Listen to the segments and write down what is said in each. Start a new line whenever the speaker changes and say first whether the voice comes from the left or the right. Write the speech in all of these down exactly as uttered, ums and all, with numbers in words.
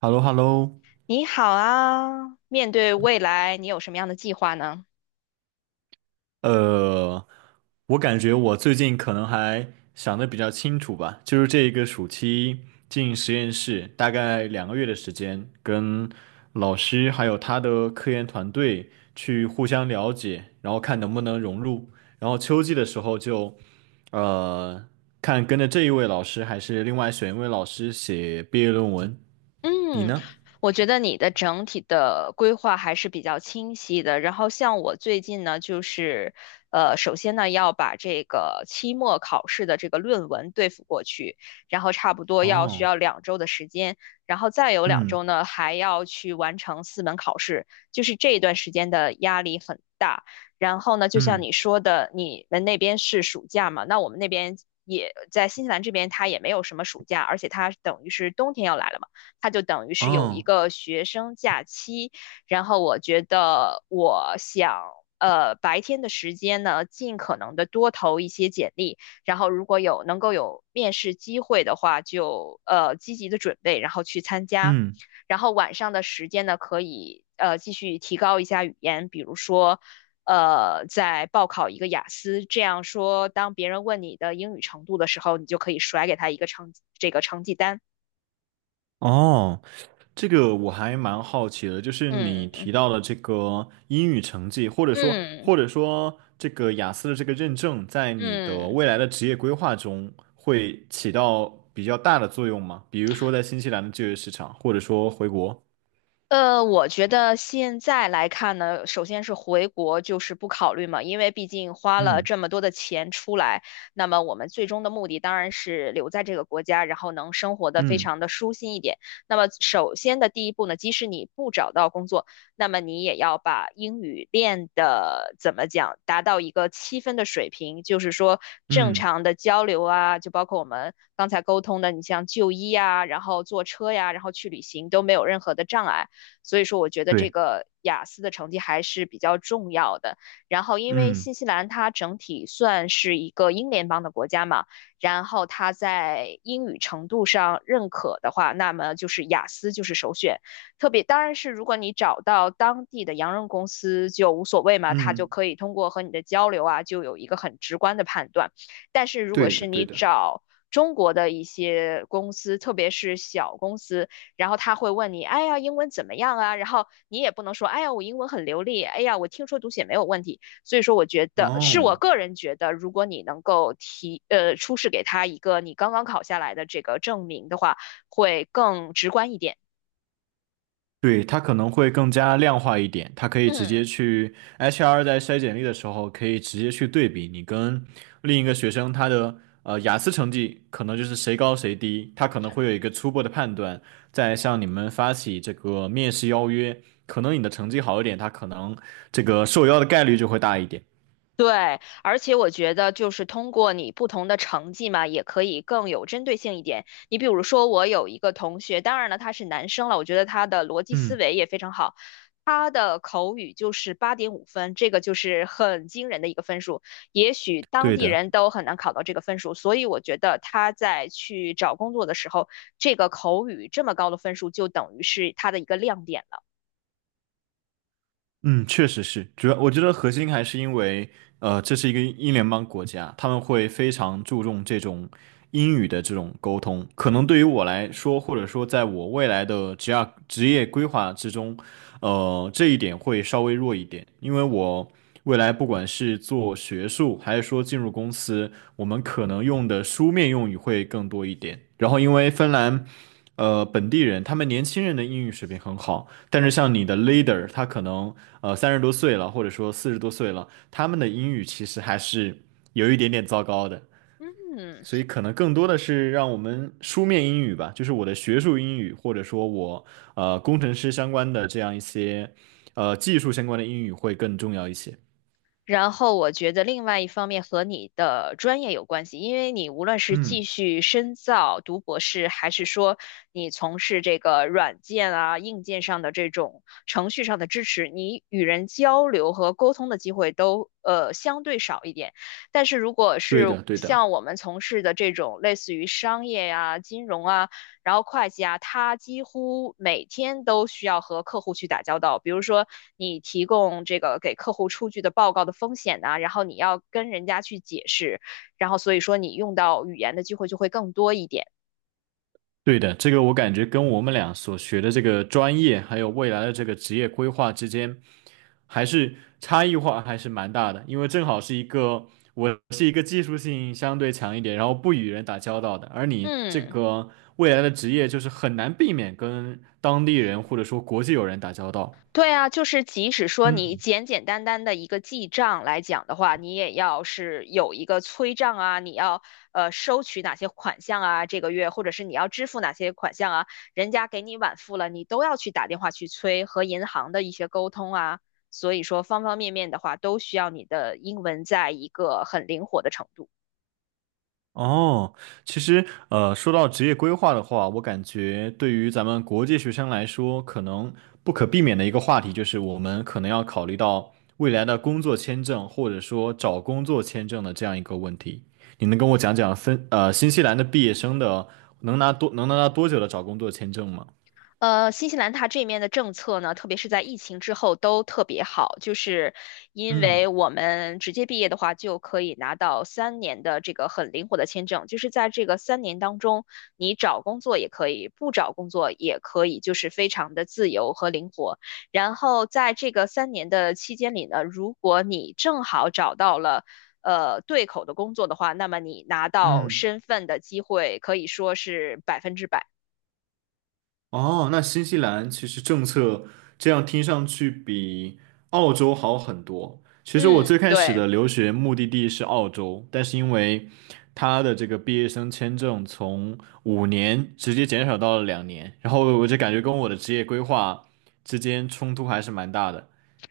right: h e l l o h e l l o
left: 你好啊，面对未来，你有什么样的计划呢？
right: 呃，我感觉我最近可能还想的比较清楚吧，就是这一个暑期进实验室，大概两个月的时间，跟老师还有他的科研团队去互相了解，然后看能不能融入，然后秋季的时候就，呃，看跟着这一位老师还是另外选一位老师写毕业论文，你
left: 嗯，
right: 呢？
left: 我觉得你的整体的规划还是比较清晰的。然后像我最近呢，就是呃，首先呢要把这个期末考试的这个论文对付过去，然后差不多要需
right: 哦。
left: 要两周的时间，然后再有两
right: 嗯
left: 周呢还要去完成四门考试，就是这一段时间的压力很大。然后呢，就像
right: 嗯。
left: 你说的，你们那边是暑假嘛？那我们那边也在新西兰这边，它也没有什么暑假，而且它等于是冬天要来了嘛。它就等于是有一
right: 哦。
left: 个学生假期。然后我觉得我想，呃，白天的时间呢，尽可能的多投一些简历，然后如果有能够有面试机会的话，就呃积极的准备，然后去参加。
right: 嗯。
left: 然后晚上的时间呢，可以呃继续提高一下语言，比如说。呃，再报考一个雅思，这样说，当别人问你的英语程度的时候，你就可以甩给他一个成这个成绩单。
right: 哦。这个我还蛮好奇的，就是你
left: 嗯
right: 提
left: 嗯。
right: 到的这个英语成绩，或者说
left: 嗯
right: 或者说这个雅思的这个认证，在你的
left: 嗯。
right: 未来的职业规划中会起到比较大的作用吗？比如说在新西兰的就业市场，或者说回国。
left: 呃，我觉得现在来看呢，首先是回国就是不考虑嘛，因为毕竟花了
right: 嗯
left: 这么多的钱出来，那么我们最终的目的当然是留在这个国家，然后能生活的非
right: 嗯
left: 常的舒心一点。那么首先的第一步呢，即使你不找到工作，那么你也要把英语练的怎么讲，达到一个七分的水平，就是说正
right: 嗯。
left: 常的交流啊，就包括我们刚才沟通的，你像就医呀，然后坐车呀，然后去旅行都没有任何的障碍。所以说，我觉得这
right: 对。
left: 个雅思的成绩还是比较重要的。然后，因为
right: 嗯
left: 新西兰它整体算是一个英联邦的国家嘛，然后它在英语程度上认可的话，那么就是雅思就是首选。特别当然是如果你找到当地的洋人公司就无所谓嘛，他就
right: 嗯。
left: 可以通过和你的交流啊，就有一个很直观的判断。但是如果
right: 对的
left: 是
right: 对
left: 你
right: 的。
left: 找中国的一些公司，特别是小公司，然后他会问你，哎呀，英文怎么样啊？然后你也不能说，哎呀，我英文很流利，哎呀，我听说读写没有问题。所以说，我觉得是
right: 哦。
left: 我个人觉得，如果你能够提，呃，出示给他一个你刚刚考下来的这个证明的话，会更直观一点。
right: 对，它可能会更加量化一点，它可以直
left: 嗯。
right: 接去 H R 在筛简历的时候，可以直接去对比你跟另一个学生他的呃雅思成绩，可能就是谁高谁低，他可能会有一个初步的判断。再向你们发起这个面试邀约，可能你的成绩好一点，他可能这个受邀的概率就会大一点。
left: 对，而且我觉得就是通过你不同的成绩嘛，也可以更有针对性一点。你比如说，我有一个同学，当然了，他是男生了，我觉得他的逻辑思
right: 嗯，
left: 维也非常好，他的口语就是八点五分，这个就是很惊人的一个分数，也许当
right: 对
left: 地
right: 的。
left: 人都很难考到这个分数，所以我觉得他在去找工作的时候，这个口语这么高的分数就等于是他的一个亮点了。
right: 嗯，确实是，主要我觉得核心还是因为，呃，这是一个英联邦国家，他们会非常注重这种英语的这种沟通。可能对于我来说，或者说在我未来的职业职业规划之中，呃，这一点会稍微弱一点，因为我未来不管是做学术，还是说进入公司，我们可能用的书面用语会更多一点。然后，因为芬兰，呃，本地人他们年轻人的英语水平很好。但是像你的 leader，他可能呃三十多岁了，或者说四十多岁了，他们的英语其实还是有一点点糟糕的，
left: 嗯。
right: 所以可能更多的是让我们书面英语吧，就是我的学术英语，或者说我呃工程师相关的这样一些呃技术相关的英语会更重要一些。
left: 然后我觉得另外一方面和你的专业有关系，因为你无论是继
right: 嗯。
left: 续深造读博士，还是说你从事这个软件啊、硬件上的这种程序上的支持，你与人交流和沟通的机会都呃相对少一点。但是如果
right: 对
left: 是
right: 的，对的。
left: 像我们从事的这种类似于商业呀、金融啊，然后会计啊，他几乎每天都需要和客户去打交道。比如说，你提供这个给客户出具的报告的风险呐、然后你要跟人家去解释，然后所以说你用到语言的机会就会更多一点。
right: 对的，这个我感觉跟我们俩所学的这个专业，还有未来的这个职业规划之间，还是差异化还是蛮大的。因为正好是一个，我是一个技术性相对强一点，然后不与人打交道的，而你这
left: 嗯。
right: 个未来的职业就是很难避免跟当地人或者说国际友人打交道。
left: 对啊，就是即使说你
right: 嗯。
left: 简简单单的一个记账来讲的话，你也要是有一个催账啊，你要呃收取哪些款项啊，这个月或者是你要支付哪些款项啊，人家给你晚付了，你都要去打电话去催和银行的一些沟通啊，所以说方方面面的话都需要你的英文在一个很灵活的程度。
right: 哦，其实呃，说到职业规划的话，我感觉对于咱们国际学生来说，可能不可避免的一个话题就是，我们可能要考虑到未来的工作签证或者说找工作签证的这样一个问题。你能跟我讲讲分呃新西兰的毕业生的能拿多能拿到多久的找工作签证吗？
left: 呃，新西兰它这面的政策呢，特别是在疫情之后都特别好，就是因为
right: 嗯
left: 我们直接毕业的话，就可以拿到三年的这个很灵活的签证，就是在这个三年当中，你找工作也可以，不找工作也可以，就是非常的自由和灵活。然后在这个三年的期间里呢，如果你正好找到了。呃，对口的工作的话，那么你拿到
right: 嗯。
left: 身份的机会可以说是百分之百。
right: 哦，那新西兰其实政策这样听上去比澳洲好很多。其实我最
left: 嗯，
right: 开始
left: 对。
right: 的留学目的地是澳洲，但是因为他的这个毕业生签证从五年直接减少到了两年，然后我就感觉跟我的职业规划之间冲突还是蛮大的，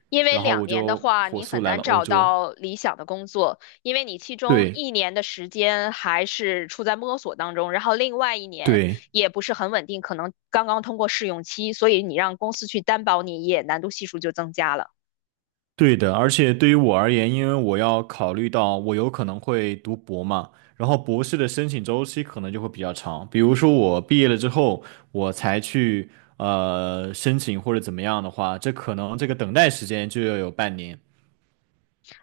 left: 因为
right: 然后
left: 两
right: 我
left: 年的
right: 就
left: 话，
right: 火
left: 你
right: 速
left: 很
right: 来
left: 难
right: 了欧
left: 找
right: 洲。
left: 到理想的工作，因为你其中
right: 对。
left: 一年的时间还是处在摸索当中，然后另外一年
right: 对。
left: 也不是很稳定，可能刚刚通过试用期，所以你让公司去担保你也难度系数就增加了。
right: 对的，而且对于我而言，因为我要考虑到我有可能会读博嘛，然后博士的申请周期可能就会比较长。比如说我毕业了之后，我才去呃申请或者怎么样的话，这可能这个等待时间就要有半年。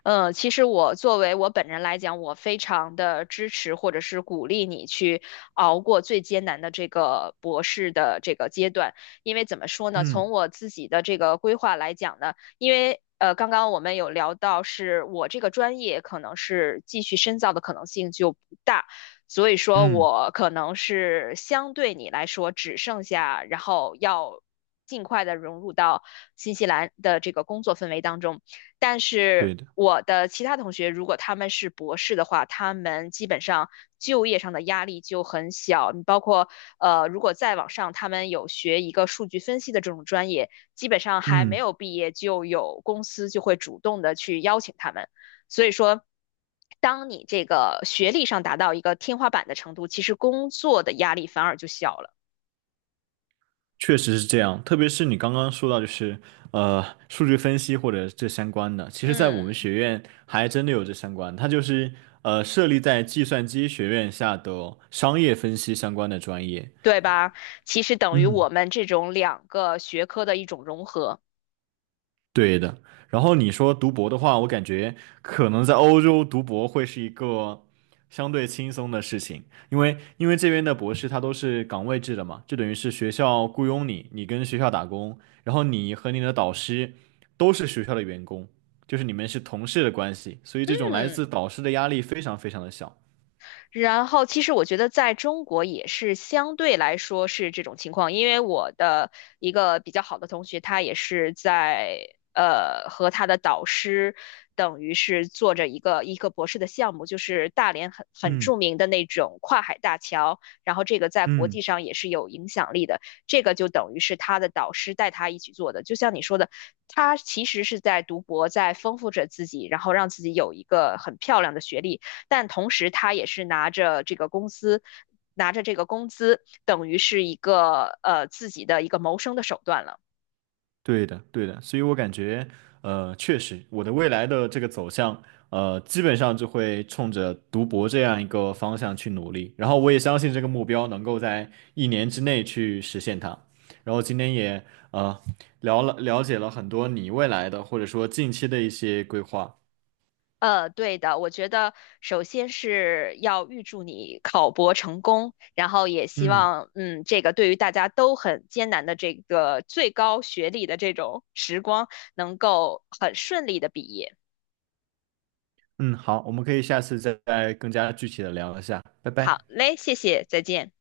left: 呃，其实我作为我本人来讲，我非常的支持或者是鼓励你去熬过最艰难的这个博士的这个阶段，因为怎么说呢，
right: 嗯
left: 从我自己的这个规划来讲呢，因为。呃，刚刚我们有聊到，是我这个专业可能是继续深造的可能性就不大，所以说
right: 嗯，
left: 我可能是相对你来说只剩下，然后要尽快的融入到新西兰的这个工作氛围当中。但
right: 对
left: 是
right: 的。
left: 我的其他同学，如果他们是博士的话，他们基本上就业上的压力就很小。你包括呃，如果再往上，他们有学一个数据分析的这种专业，基本上还没
right: 嗯。
left: 有毕业就有公司就会主动的去邀请他们。所以说，当你这个学历上达到一个天花板的程度，其实工作的压力反而就小了。
right: 确实是这样，特别是你刚刚说到，就是呃，数据分析或者这相关的，其实，在我们
left: 嗯，
right: 学院还真的有这相关，它就是呃，设立在计算机学院下的商业分析相关的专业。
left: 对吧？其实等于
right: 嗯，
left: 我们这种两个学科的一种融合。
right: 对的。然后你说读博的话，我感觉可能在欧洲读博会是一个相对轻松的事情，因为因为这边的博士他都是岗位制的嘛，就等于是学校雇佣你，你跟学校打工，然后你和你的导师都是学校的员工，就是你们是同事的关系，所以这种来
left: 嗯。
right: 自导师的压力非常非常的小。
left: 然后，其实我觉得在中国也是相对来说是这种情况，因为我的一个比较好的同学，他也是在呃和他的导师，等于是做着一个一个博士的项目，就是大连很很
right: 嗯
left: 著名的那种跨海大桥，然后这个在国际
right: 嗯。
left: 上也是有影响力的，这个就等于是他的导师带他一起做的，就像你说的，他其实是在读博，在丰富着自己，然后让自己有一个很漂亮的学历。但同时他也是拿着这个公司。拿着这个工资，等于是一个呃自己的一个谋生的手段了。
right: 对的，对的，所以我感觉，呃，确实，我的未来的这个走向，呃，基本上就会冲着读博这样一个方向去努力。然后我也相信这个目标能够在一年之内去实现它。然后今天也呃聊了了解了很多你未来的或者说近期的一些规划。
left: 呃，对的，我觉得首先是要预祝你考博成功，然后也希
right: 嗯
left: 望，嗯，这个对于大家都很艰难的这个最高学历的这种时光，能够很顺利的毕业。
right: 嗯，好，我们可以下次再再更加具体的聊一下，拜
left: 好
right: 拜。
left: 嘞，谢谢，再见。